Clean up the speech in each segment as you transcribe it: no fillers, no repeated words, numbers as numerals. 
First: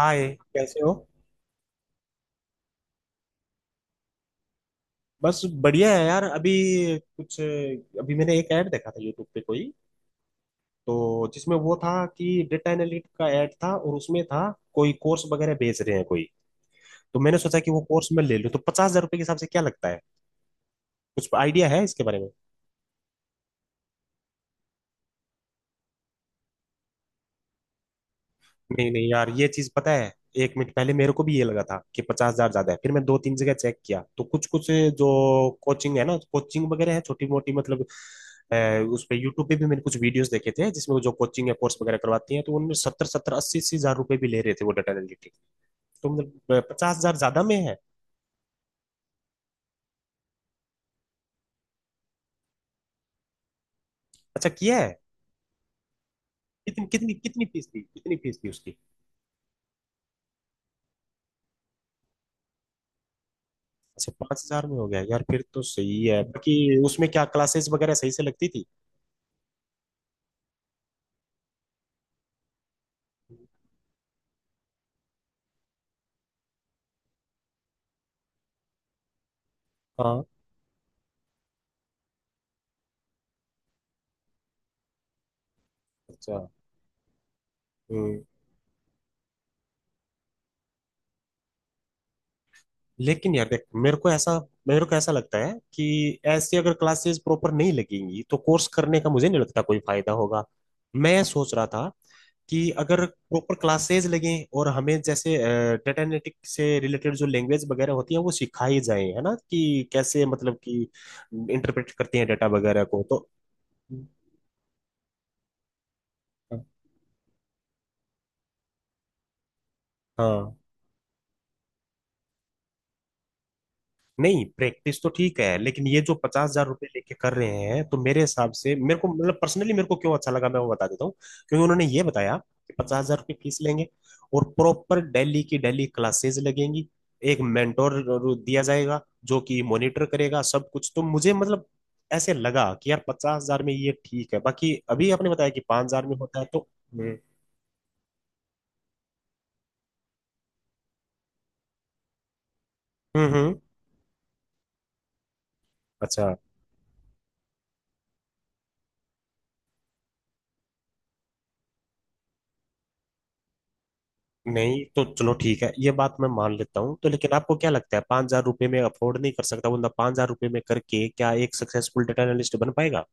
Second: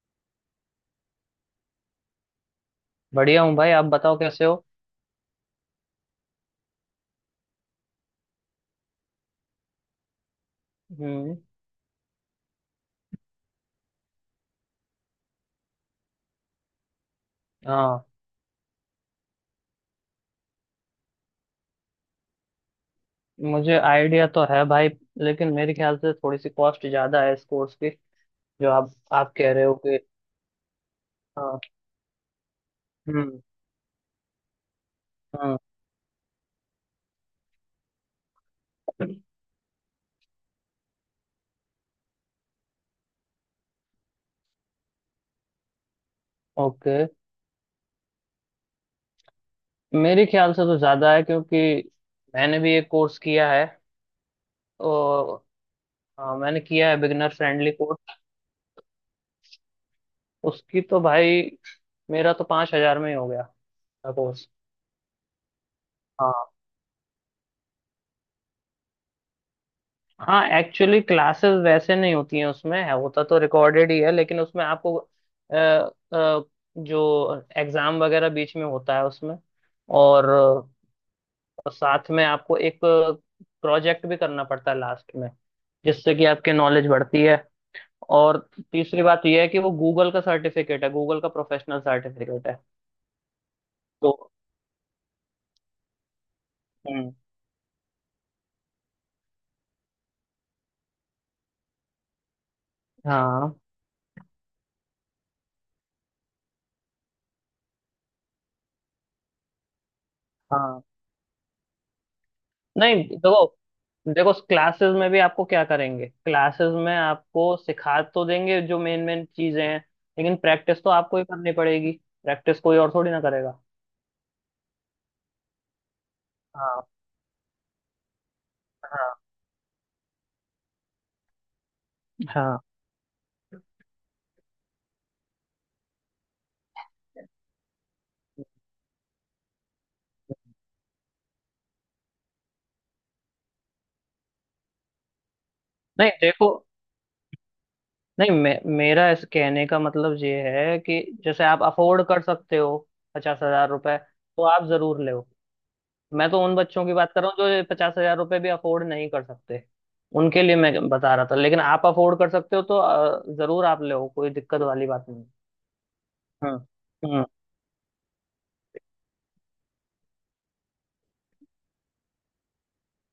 हाय, कैसे हो। बढ़िया हूँ भाई आप बताओ कैसे हो। बस बढ़िया है यार। अभी कुछ, अभी मैंने एक ऐड देखा था यूट्यूब पे कोई, तो हम्म। जिसमें वो था कि डेटा एनालिटिक का ऐड था और उसमें था, कोई कोर्स वगैरह बेच रहे हैं कोई। तो मैंने सोचा कि वो हाँ। कोर्स मैं ले लूं, तो पचास हजार रुपये के हिसाब से क्या लगता है, कुछ आइडिया है इसके बारे में। मुझे आइडिया तो है भाई। लेकिन मेरे ख्याल से थोड़ी सी कॉस्ट ज्यादा है इस कोर्स की। जो नहीं आप नहीं यार, आप ये कह रहे चीज हो पता कि है। एक मिनट पहले मेरे को भी ये हाँ। लगा था कि 50,000 ज्यादा है, फिर मैं दो तीन हम्म। जगह चेक किया तो कुछ कुछ, जो हम्म। कोचिंग है ना, कोचिंग वगैरह है छोटी मोटी मतलब अ, उस पे यूट्यूब पे भी मैंने कुछ वीडियोस देखे थे, जिसमें वो जो कोचिंग है कोर्स वगैरह करवाती है, तो उनमें 70-70 80-80 हज़ार रुपए भी ले रहे थे वो डाटा एनालिटिक। तो मतलब पचास ओके। हजार ज्यादा में है। मेरे ख्याल से तो ज्यादा है क्योंकि मैंने भी एक कोर्स किया है। अच्छा, किया है। और हाँ मैंने कितनी किया है कितनी बिगनर कितनी फीस फ्रेंडली थी, कोर्स। उसकी उसकी तो भाई मेरा तो 5 हजार में ही हो गया अच्छा, था पांच कोर्स। हजार में हो गया यार, फिर तो सही है हाँ। बाकी। उसमें क्या क्लासेस वगैरह सही से लगती थी। हाँ एक्चुअली क्लासेस वैसे नहीं होती हैं उसमें है होता तो रिकॉर्डेड ही है। लेकिन उसमें आपको जो एग्जाम वगैरह बीच में होता है उसमें हाँ, और साथ में आपको एक प्रोजेक्ट भी करना पड़ता है लास्ट में जिससे कि अच्छा। आपकी नॉलेज बढ़ती है। हम्म। और तीसरी बात यह है कि वो गूगल का सर्टिफिकेट है गूगल का प्रोफेशनल सर्टिफिकेट है। लेकिन यार देख, तो मेरे को ऐसा लगता है कि ऐसे अगर हम्म। क्लासेस प्रॉपर नहीं लगेंगी तो कोर्स करने का मुझे नहीं लगता कोई फायदा होगा। मैं सोच रहा था कि अगर प्रॉपर हाँ, क्लासेस लगें और हमें जैसे डेटा एनालिटिक से रिलेटेड जो लैंग्वेज वगैरह होती है वो सिखाई जाए, है ना, कि कैसे मतलब कि हाँ। इंटरप्रेट करते हैं डेटा वगैरह नहीं को, तो देखो। देखो क्लासेस में भी आपको क्या करेंगे। क्लासेस में आपको सिखा तो देंगे जो मेन मेन चीजें हैं। लेकिन हाँ। प्रैक्टिस तो आपको ही करनी पड़ेगी। प्रैक्टिस कोई और थोड़ी ना करेगा। नहीं प्रैक्टिस तो ठीक है, लेकिन ये जो पचास हजार हाँ, रुपये लेके कर रहे हैं, तो मेरे हिसाब से, मेरे को हाँ। मतलब पर्सनली मेरे को क्यों अच्छा लगा, मैं वो बता देता हूँ। क्योंकि उन्होंने ये बताया हाँ। कि 50,000 रुपये फीस लेंगे और प्रॉपर डेली की डेली क्लासेस लगेंगी, एक मेंटोर दिया जाएगा जो कि मॉनिटर करेगा सब कुछ, तो मुझे मतलब ऐसे लगा कि यार 50,000 में ये ठीक है, बाकी अभी आपने बताया कि 5,000 नहीं में होता है देखो। तो हम्म, नहीं मेरा इस कहने का मतलब ये है कि जैसे आप अफोर्ड कर सकते हो हम्म पचास हम्म, हजार रुपए तो आप जरूर लो। मैं अच्छा। तो उन बच्चों की बात कर रहा हूँ जो 50 हजार रुपये भी अफोर्ड नहीं कर सकते। उनके लिए मैं बता रहा था। लेकिन आप अफोर्ड कर सकते हो तो जरूर आप ले कोई दिक्कत नहीं वाली तो बात नहीं। चलो ठीक है, ये बात मैं हाँ। मान लेता हूँ, तो हम्म। लेकिन आपको क्या लगता है, 5,000 रुपये में अफोर्ड नहीं कर सकता बंदा, 5,000 रुपये में करके क्या एक सक्सेसफुल डेटा एनालिस्ट बन पाएगा।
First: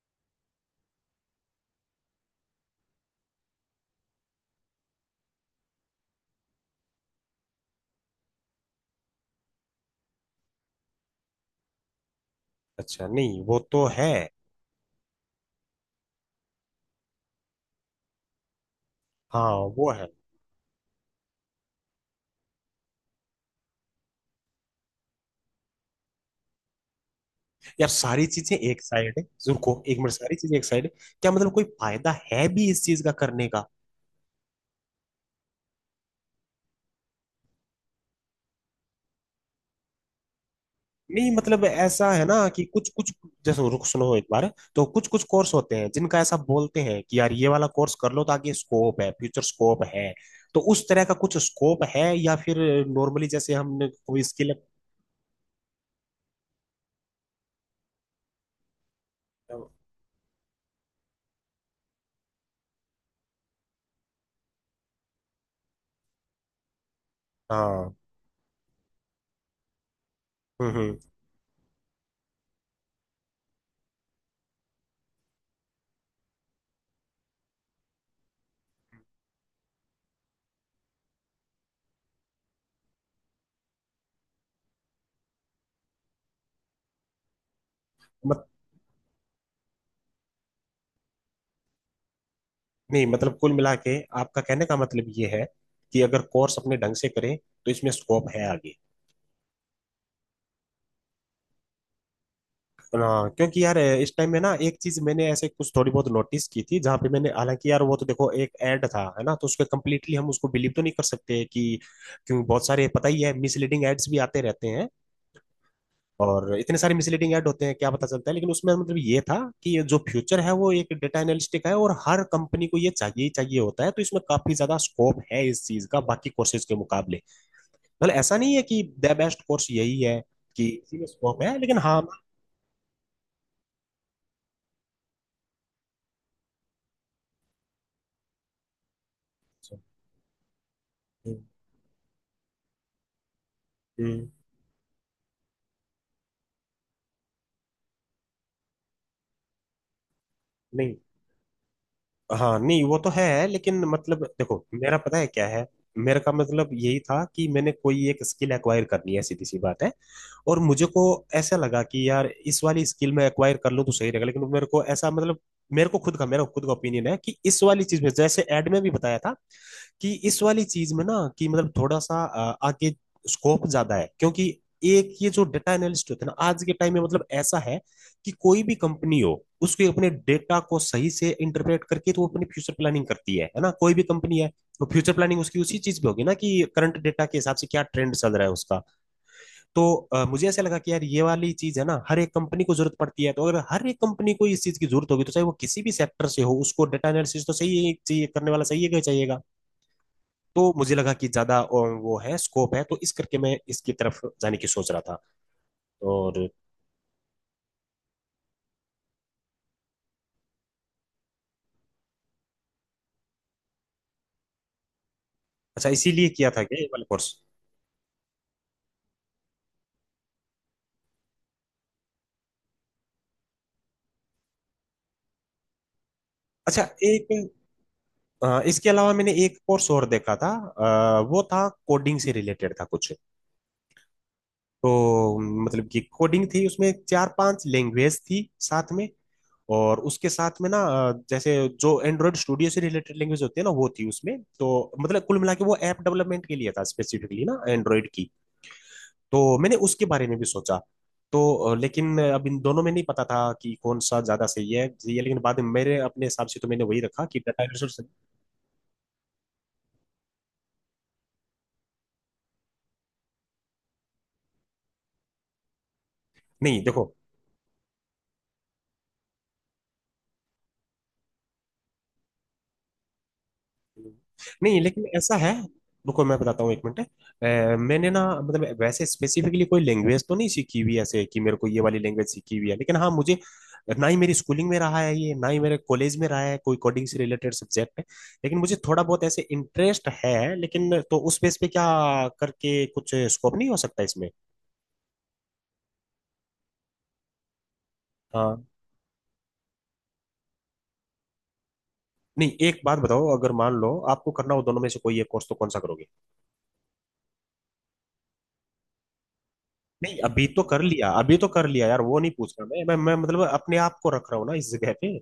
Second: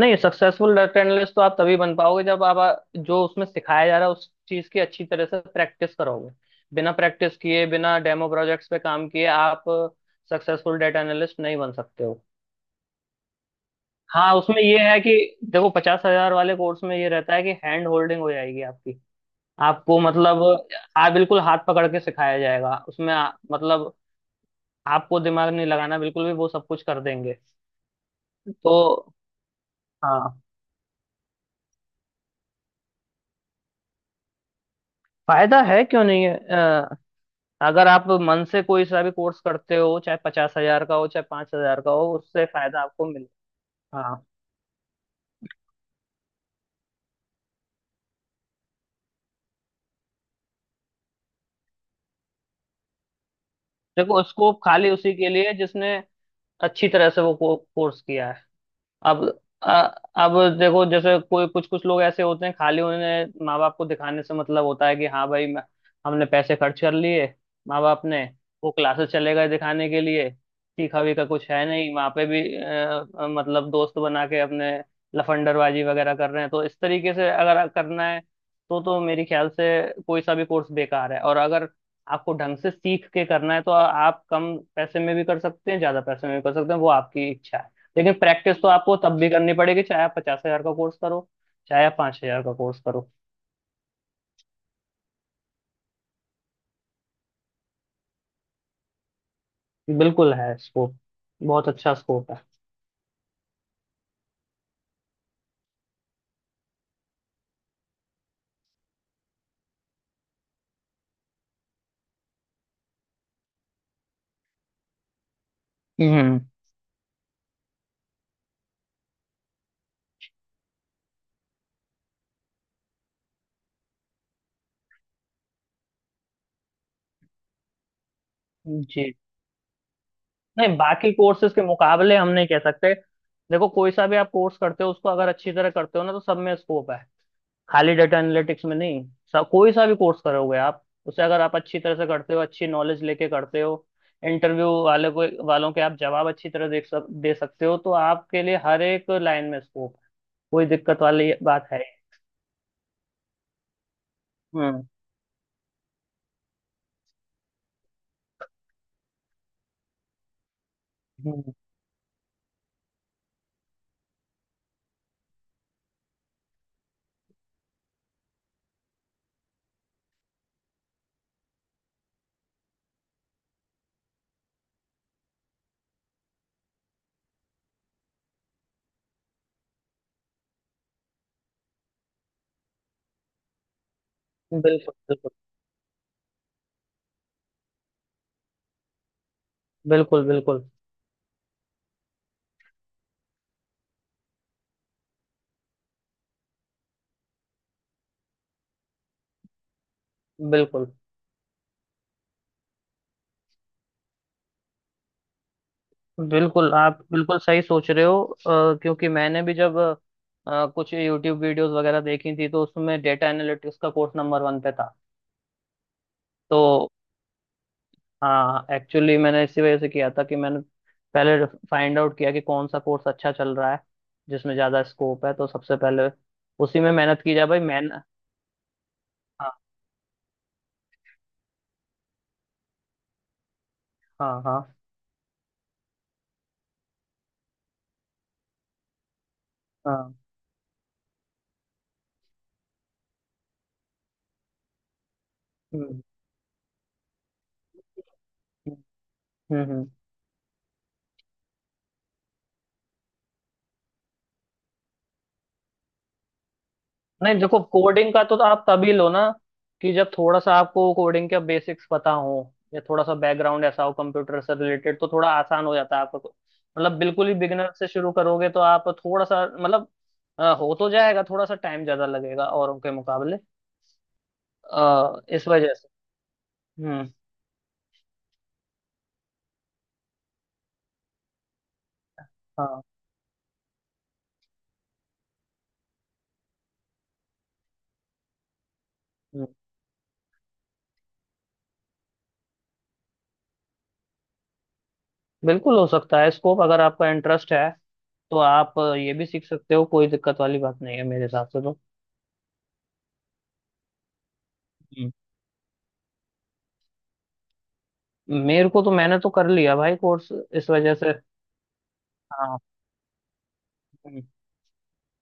नहीं सक्सेसफुल डाटा एनालिस्ट तो आप तभी बन पाओगे जब आप जो उसमें सिखाया जा रहा है उस चीज की अच्छी तरह से प्रैक्टिस करोगे। बिना प्रैक्टिस किए बिना डेमो प्रोजेक्ट्स पे काम किए आप सक्सेसफुल डाटा एनालिस्ट नहीं बन सकते हो। अच्छा, नहीं वो तो है। हाँ उसमें ये है कि देखो 50 हजार वाले कोर्स में ये रहता है कि हैंड होल्डिंग हो जाएगी आपकी। हाँ वो आपको है। मतलब हाँ बिल्कुल हाथ पकड़ के सिखाया जाएगा उसमें मतलब आपको दिमाग नहीं लगाना बिल्कुल भी वो सब कुछ कर देंगे। यार सारी चीजें तो एक साइड है, रुको एक मिनट, सारी हाँ चीजें एक साइड है। क्या मतलब कोई फायदा है भी इस चीज का करने का। फायदा है क्यों नहीं है अगर आप मन से कोई सा भी कोर्स करते हो चाहे पचास हजार का हो चाहे नहीं पांच मतलब हजार का ऐसा हो है उससे ना कि फायदा कुछ आपको कुछ, मिले। जैसे रुक, सुनो हाँ एक बार। तो कुछ कुछ कोर्स होते हैं जिनका ऐसा बोलते हैं कि यार ये वाला कोर्स कर लो ताकि स्कोप है, फ्यूचर स्कोप है। तो उस तरह का कुछ स्कोप है या फिर नॉर्मली जैसे हमने देखो कोई उसको स्किल, खाली उसी के लिए जिसने अच्छी तरह से वो कोर्स किया है। अब अ- अब देखो जैसे कोई कुछ कुछ लोग ऐसे होते हैं खाली उन्हें माँ बाप को दिखाने से मतलब होता है कि हाँ भाई हमने पैसे खर्च कर लिए माँ हाँ। बाप ने। वो क्लासेस चले गए दिखाने के लिए हम्म, हम्म। सीखा वीखा कुछ है नहीं वहाँ पे भी मतलब दोस्त बना के अपने लफंडरबाजी वगैरह कर रहे हैं। तो इस तरीके से अगर करना है तो मेरे ख्याल से कोई सा भी कोर्स बेकार है। और अगर आपको ढंग से सीख के करना है तो आप कम पैसे में भी कर सकते हैं ज्यादा पैसे में भी कर सकते हैं वो आपकी इच्छा है। लेकिन मत, प्रैक्टिस तो आपको तब भी करनी पड़ेगी चाहे आप 50 हजार का कोर्स करो चाहे आप 5 हजार का कोर्स नहीं करो। मतलब कुल मिला के आपका कहने का मतलब ये है कि अगर कोर्स अपने ढंग से करें तो इसमें स्कोप है आगे। बिल्कुल है स्कोप। बहुत अच्छा स्कोप है। हाँ क्योंकि यार इस टाइम में ना एक चीज मैंने ऐसे कुछ थोड़ी बहुत नोटिस की थी, जहाँ पे मैंने, हालांकि यार वो तो देखो एक ऐड था, है ना, तो उसको कम्प्लीटली हम उसको बिलीव तो नहीं कर सकते कि, क्योंकि बहुत सारे पता ही है मिसलीडिंग एड्स भी आते रहते हैं। हम्म। और इतने सारे मिसलीडिंग ऐड होते हैं, क्या पता चलता है, लेकिन उसमें मतलब ये था कि जो फ्यूचर है वो एक डेटा एनालिस्टिक है, और हर कंपनी को ये चाहिए ही चाहिए होता है, तो इसमें काफी ज्यादा स्कोप है इस चीज का बाकी कोर्सेज के मुकाबले। मतलब ऐसा नहीं है कि जी। द बेस्ट कोर्स यही है, कि नहीं इसी में बाकी स्कोप कोर्सेज है, के लेकिन हाँ। मुकाबले हम नहीं कह सकते। देखो कोई सा भी आप कोर्स करते हो उसको अगर अच्छी तरह करते हो ना तो सब में स्कोप है। खाली डेटा एनालिटिक्स में नहीं। सब कोई सा भी कोर्स करोगे आप उसे अगर हम्म, आप अच्छी तरह से करते हो अच्छी नॉलेज लेके करते हो हम्म, इंटरव्यू वाले को वालों के आप जवाब अच्छी तरह दे सकते हो तो आपके लिए हर एक लाइन में स्कोप। कोई नहीं दिक्कत वाली बात है। हाँ, नहीं वो तो है, लेकिन मतलब देखो हम्म। मेरा पता है क्या है। मेरे का मतलब यही था कि मैंने कोई एक स्किल एक्वायर करनी है, सीधी सी बात है। और मुझे को हम्म, ऐसा लगा कि यार इस वाली स्किल में एक्वायर कर लूँ तो सही रहेगा, लेकिन मेरे को ऐसा मतलब, मेरे को खुद का मेरा खुद का ओपिनियन है कि इस वाली चीज में जैसे एड में भी बताया था कि इस वाली चीज में ना, कि मतलब थोड़ा सा आगे स्कोप ज्यादा है क्योंकि, एक ये जो डेटा एनालिस्ट होते हैं ना आज के टाइम में मतलब ऐसा है कि कोई भी कंपनी हो, उसके अपने डेटा को सही से इंटरप्रेट करके तो वो अपनी फ्यूचर प्लानिंग करती है ना, कोई भी कंपनी है। तो बिल्कुल फ्यूचर बिल्कुल, प्लानिंग उसकी उसी चीज पे होगी ना, कि करंट डेटा के हिसाब से क्या ट्रेंड चल रहा है उसका। तो बिल्कुल। मुझे ऐसा बिल्कुल, लगा कि यार ये वाली चीज है ना हर एक कंपनी को जरूरत पड़ती है, तो अगर हर एक कंपनी को इस चीज की जरूरत होगी, तो चाहे वो किसी भी सेक्टर से हो उसको डेटा एनालिसिस तो सही है- चाहिए, करने वाला सही है चाहिएगा। तो बिल्कुल। मुझे लगा कि ज्यादा और वो है स्कोप है, तो इस करके मैं इसकी तरफ जाने की सोच रहा था। और बिल्कुल आप बिल्कुल सही सोच रहे हो क्योंकि मैंने भी जब कुछ यूट्यूब वीडियोस वगैरह देखी थी तो उसमें डेटा एनालिटिक्स का कोर्स नंबर 1 पे था। अच्छा, इसीलिए किया था क्या ये तो वाला कोर्स। हाँ एक्चुअली मैंने इसी वजह से किया था कि मैंने पहले फाइंड आउट किया कि कौन सा कोर्स अच्छा चल रहा है जिसमें ज़्यादा स्कोप है तो सबसे पहले उसी अच्छा में मेहनत एक, की जाए भाई मैन। इसके अलावा मैंने हाँ, एक कोर्स और देखा था वो था कोडिंग से रिलेटेड था कुछ। हाँ, हाँ, तो मतलब कि कोडिंग थी उसमें चार पांच लैंग्वेज थी साथ में, और हाँ। उसके साथ में ना जैसे जो एंड्रॉयड स्टूडियो से रिलेटेड लैंग्वेज होती है ना, वो थी उसमें तो मतलब कुल मिला के वो ऐप हम्म, डेवलपमेंट के लिए था स्पेसिफिकली ना, एंड्रॉयड की। हम्म, तो हम्म, मैंने उसके बारे में भी सोचा। तो लेकिन अब इन दोनों में नहीं पता था कि कौन सा ज्यादा सही है, सही है लेकिन बाद में मेरे अपने हिसाब से तो मैंने वही रखा नहीं कि देखो डाटा रिसोर्स। कोडिंग का तो आप तभी लो ना कि जब थोड़ा सा आपको कोडिंग के बेसिक्स पता हो या थोड़ा सा बैकग्राउंड ऐसा हो कंप्यूटर से रिलेटेड तो थोड़ा आसान हो जाता है आपको। नहीं मतलब देखो, बिल्कुल ही बिगिनर से शुरू करोगे तो आप थोड़ा सा मतलब हो तो जाएगा थोड़ा सा टाइम ज्यादा लगेगा औरों के मुकाबले नहीं लेकिन ऐसा इस है, वजह से। रुको मैं बताता हूँ एक मिनट, हम्म। मैंने ना मतलब वैसे स्पेसिफिकली कोई लैंग्वेज तो नहीं सीखी हुई ऐसे कि मेरे को ये वाली लैंग्वेज सीखी हुई है, हाँ। लेकिन हाँ मुझे, ना ही मेरी स्कूलिंग में रहा है ये, ना ही मेरे कॉलेज में रहा है कोई कोडिंग से रिलेटेड सब्जेक्ट है, लेकिन मुझे थोड़ा बहुत ऐसे हम्म। इंटरेस्ट है, लेकिन तो उस बेस पे क्या करके कुछ स्कोप नहीं हो सकता इसमें। बिल्कुल हो सकता है स्कोप अगर आपका इंटरेस्ट है तो हाँ, आप ये भी सीख सकते हो कोई दिक्कत वाली बात नहीं है मेरे हिसाब से तो। नहीं एक बात बताओ, अगर मान लो आपको करना हो दोनों में से हम्म। कोई एक कोर्स, तो कौन सा करोगे। मेरे को तो मैंने तो कर लिया भाई नहीं कोर्स अभी तो इस कर वजह लिया, से। अभी तो कर लिया यार, वो नहीं पूछ हाँ। रहा मैं, मैं मतलब अपने आप को हम्म। रख रहा हूँ ना इस जगह पे।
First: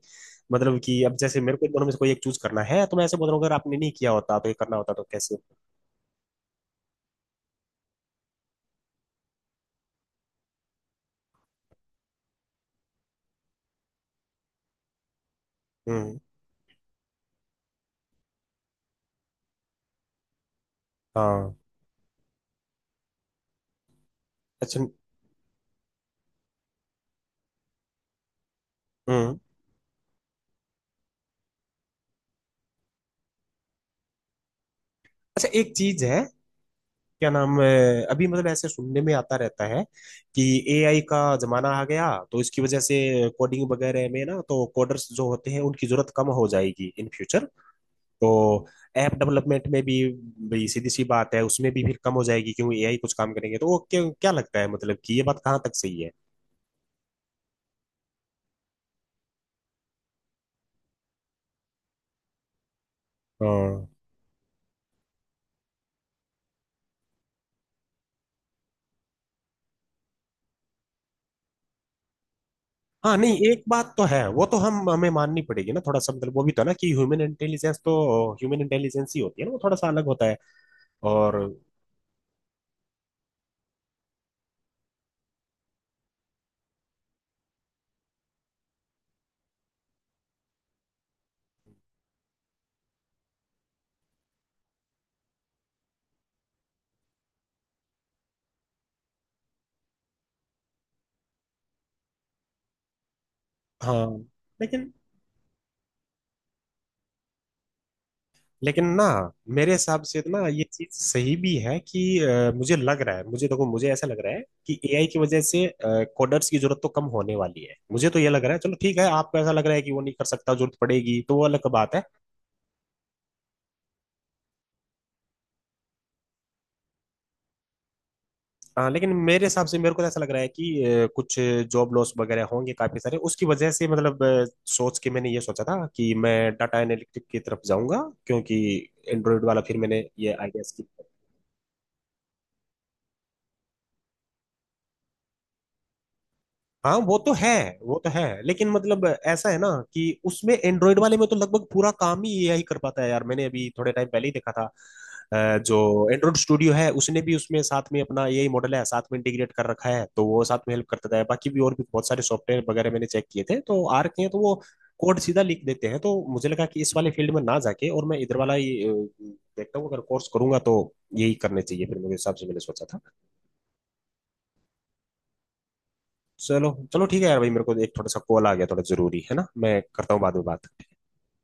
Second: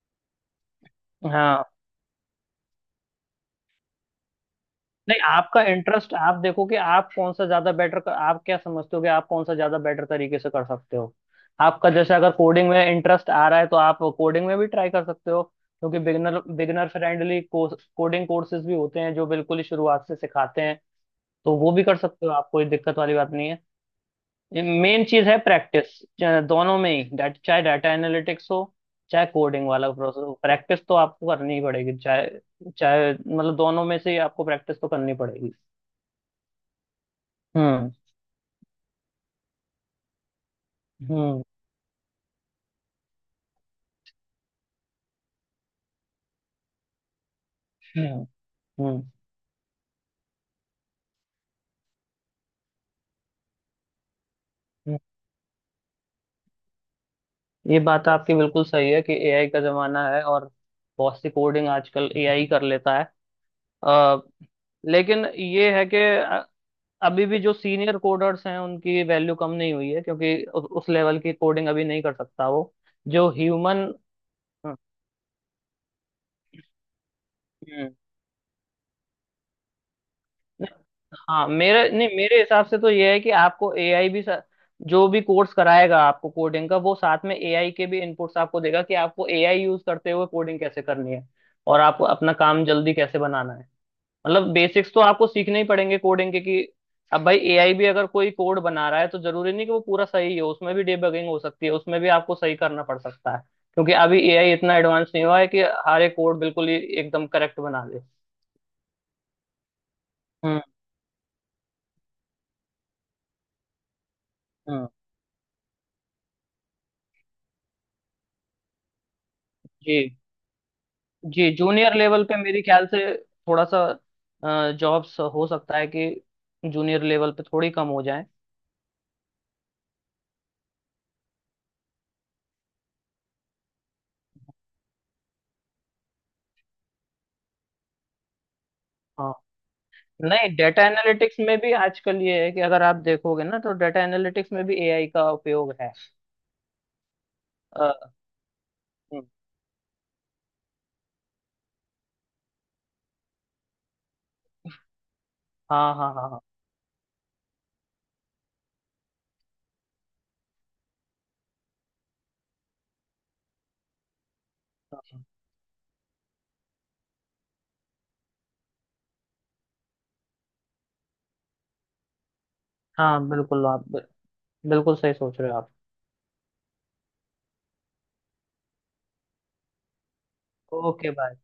मतलब कि अब जैसे मेरे हाँ। को इन दोनों में से कोई एक चूज करना है, तो मैं ऐसे बोल रहा हूँ अगर आपने नहीं किया होता तो ये करना होता तो नहीं कैसे। आपका इंटरेस्ट आप देखो कि आप कौन सा ज्यादा बेटर आप क्या समझते हो कि आप कौन सा ज्यादा बेटर तरीके से कर सकते हो। आपका जैसे अगर कोडिंग में इंटरेस्ट आ रहा है तो आप कोडिंग में भी ट्राई कर सकते हो क्योंकि हम्म, beginner beginner friendly coding courses भी होते हैं जो बिल्कुल ही शुरुआत से सिखाते हैं। हाँ, तो वो भी कर सकते हो आप कोई दिक्कत वाली बात नहीं है। अच्छा। मेन चीज है प्रैक्टिस। दोनों में ही चाहे डाटा एनालिटिक्स हो चाहे हम्म, कोडिंग वाला प्रोसेस प्रैक्टिस तो आपको करनी ही पड़ेगी। चाहे चाहे मतलब दोनों में से ही आपको प्रैक्टिस तो करनी अच्छा पड़ेगी। एक चीज है, क्या नाम हम्म, है, अभी मतलब ऐसे सुनने में आता रहता है कि एआई का हम्म, जमाना आ गया, तो इसकी वजह से कोडिंग वगैरह में ना तो कोडर्स जो होते हैं उनकी जरूरत कम हो जाएगी इन फ्यूचर। हम्म, तो हम्म। ऐप डेवलपमेंट में भी, भाई सीधी सी बात है उसमें भी फिर कम हो जाएगी क्योंकि एआई कुछ काम करेंगे, तो वो क्या, क्या लगता है मतलब हम्म। कि ये बात कहाँ तक सही है। ये बात आपकी बिल्कुल सही है कि एआई का जमाना है और बहुत सी कोडिंग आजकल एआई कर लेता है। हाँ अ, लेकिन ये है कि अभी भी जो सीनियर कोडर्स हैं उनकी वैल्यू कम नहीं हुई है क्योंकि उस लेवल की कोडिंग अभी नहीं कर सकता वो। हाँ, जो नहीं एक ह्यूमन। बात तो है वो तो हम्म। हम हमें माननी पड़ेगी ना, थोड़ा सा मतलब वो भी तो है ना कि ह्यूमन इंटेलिजेंस तो, हम्म। ह्यूमन इंटेलिजेंस ही होती है ना, वो थोड़ा सा अलग होता है। नहीं, और हाँ मेरे नहीं मेरे हिसाब से तो ये है कि आपको एआई भी जो भी कोर्स कराएगा आपको कोडिंग का वो साथ में एआई के भी इनपुट्स आपको देगा कि आपको एआई यूज करते हुए कोडिंग कैसे करनी है। और आपको अपना काम जल्दी कैसे बनाना है। मतलब बेसिक्स तो आपको सीखने ही पड़ेंगे कोडिंग के कि अब भाई एआई भी अगर कोई कोड बना रहा है तो जरूरी नहीं कि वो पूरा सही हो उसमें भी डिबगिंग हो सकती है उसमें भी आपको सही करना पड़ सकता है। क्योंकि हाँ, अभी एआई इतना लेकिन एडवांस नहीं हुआ है कि हर एक कोड बिल्कुल ही एकदम करेक्ट बना दे। लेकिन ना मेरे हिसाब से तो ना हम्म। ये चीज सही भी है कि मुझे लग रहा है, मुझे देखो मुझे ऐसा लग रहा है कि हम्म। एआई की वजह से कोडर्स की जरूरत तो कम होने वाली है, मुझे तो ये लग रहा है। चलो ठीक है, आपको ऐसा लग रहा है कि जी, वो नहीं कर सकता, जरूरत पड़ेगी तो वो जी। अलग जूनियर बात है। लेवल पे मेरे ख्याल से थोड़ा सा जॉब्स हो सकता है कि जूनियर लेवल पे थोड़ी कम हो जाए। लेकिन मेरे हिसाब से मेरे को तो ऐसा लग रहा है कि कुछ जॉब लॉस वगैरह होंगे काफी सारे उसकी वजह से, मतलब सोच के मैंने ये सोचा था कि मैं डाटा एनालिटिक की तरफ जाऊंगा, क्योंकि हाँ। एंड्रॉइड वाला फिर मैंने ये नहीं आइडिया डेटा स्किप। एनालिटिक्स में भी आजकल ये है कि अगर आप देखोगे ना तो डेटा एनालिटिक्स में भी एआई का उपयोग है। हाँ वो तो है, वो तो अ, है लेकिन मतलब हम्म। ऐसा है ना कि उसमें एंड्रॉइड वाले में तो लगभग पूरा काम ही एआई कर पाता है यार, मैंने अभी थोड़े टाइम पहले ही देखा था हाँ, जो हाँ, हाँ, एंड्रॉइड हाँ। स्टूडियो है उसने भी उसमें साथ में अपना एआई मॉडल है साथ में इंटीग्रेट कर रखा है, तो वो साथ में हेल्प करता है, बाकी भी और भी बहुत सारे सॉफ्टवेयर वगैरह मैंने चेक किए थे तो आर के हैं, तो वो कोड सीधा लिख देते हैं, तो मुझे लगा कि इस वाले फील्ड में ना जाके और मैं इधर वाला ही देखता हूँ, अगर कोर्स करूंगा तो यही करने चाहिए फिर मेरे हिसाब से मैंने सोचा था। हाँ बिल्कुल आप बिल्कुल सही सोच रहे हो आप। चलो चलो ठीक है यार भाई, मेरे को एक थोड़ा सा कॉल आ गया, थोड़ा जरूरी है ना, मैं करता हूँ बाद में बात। Okay bye.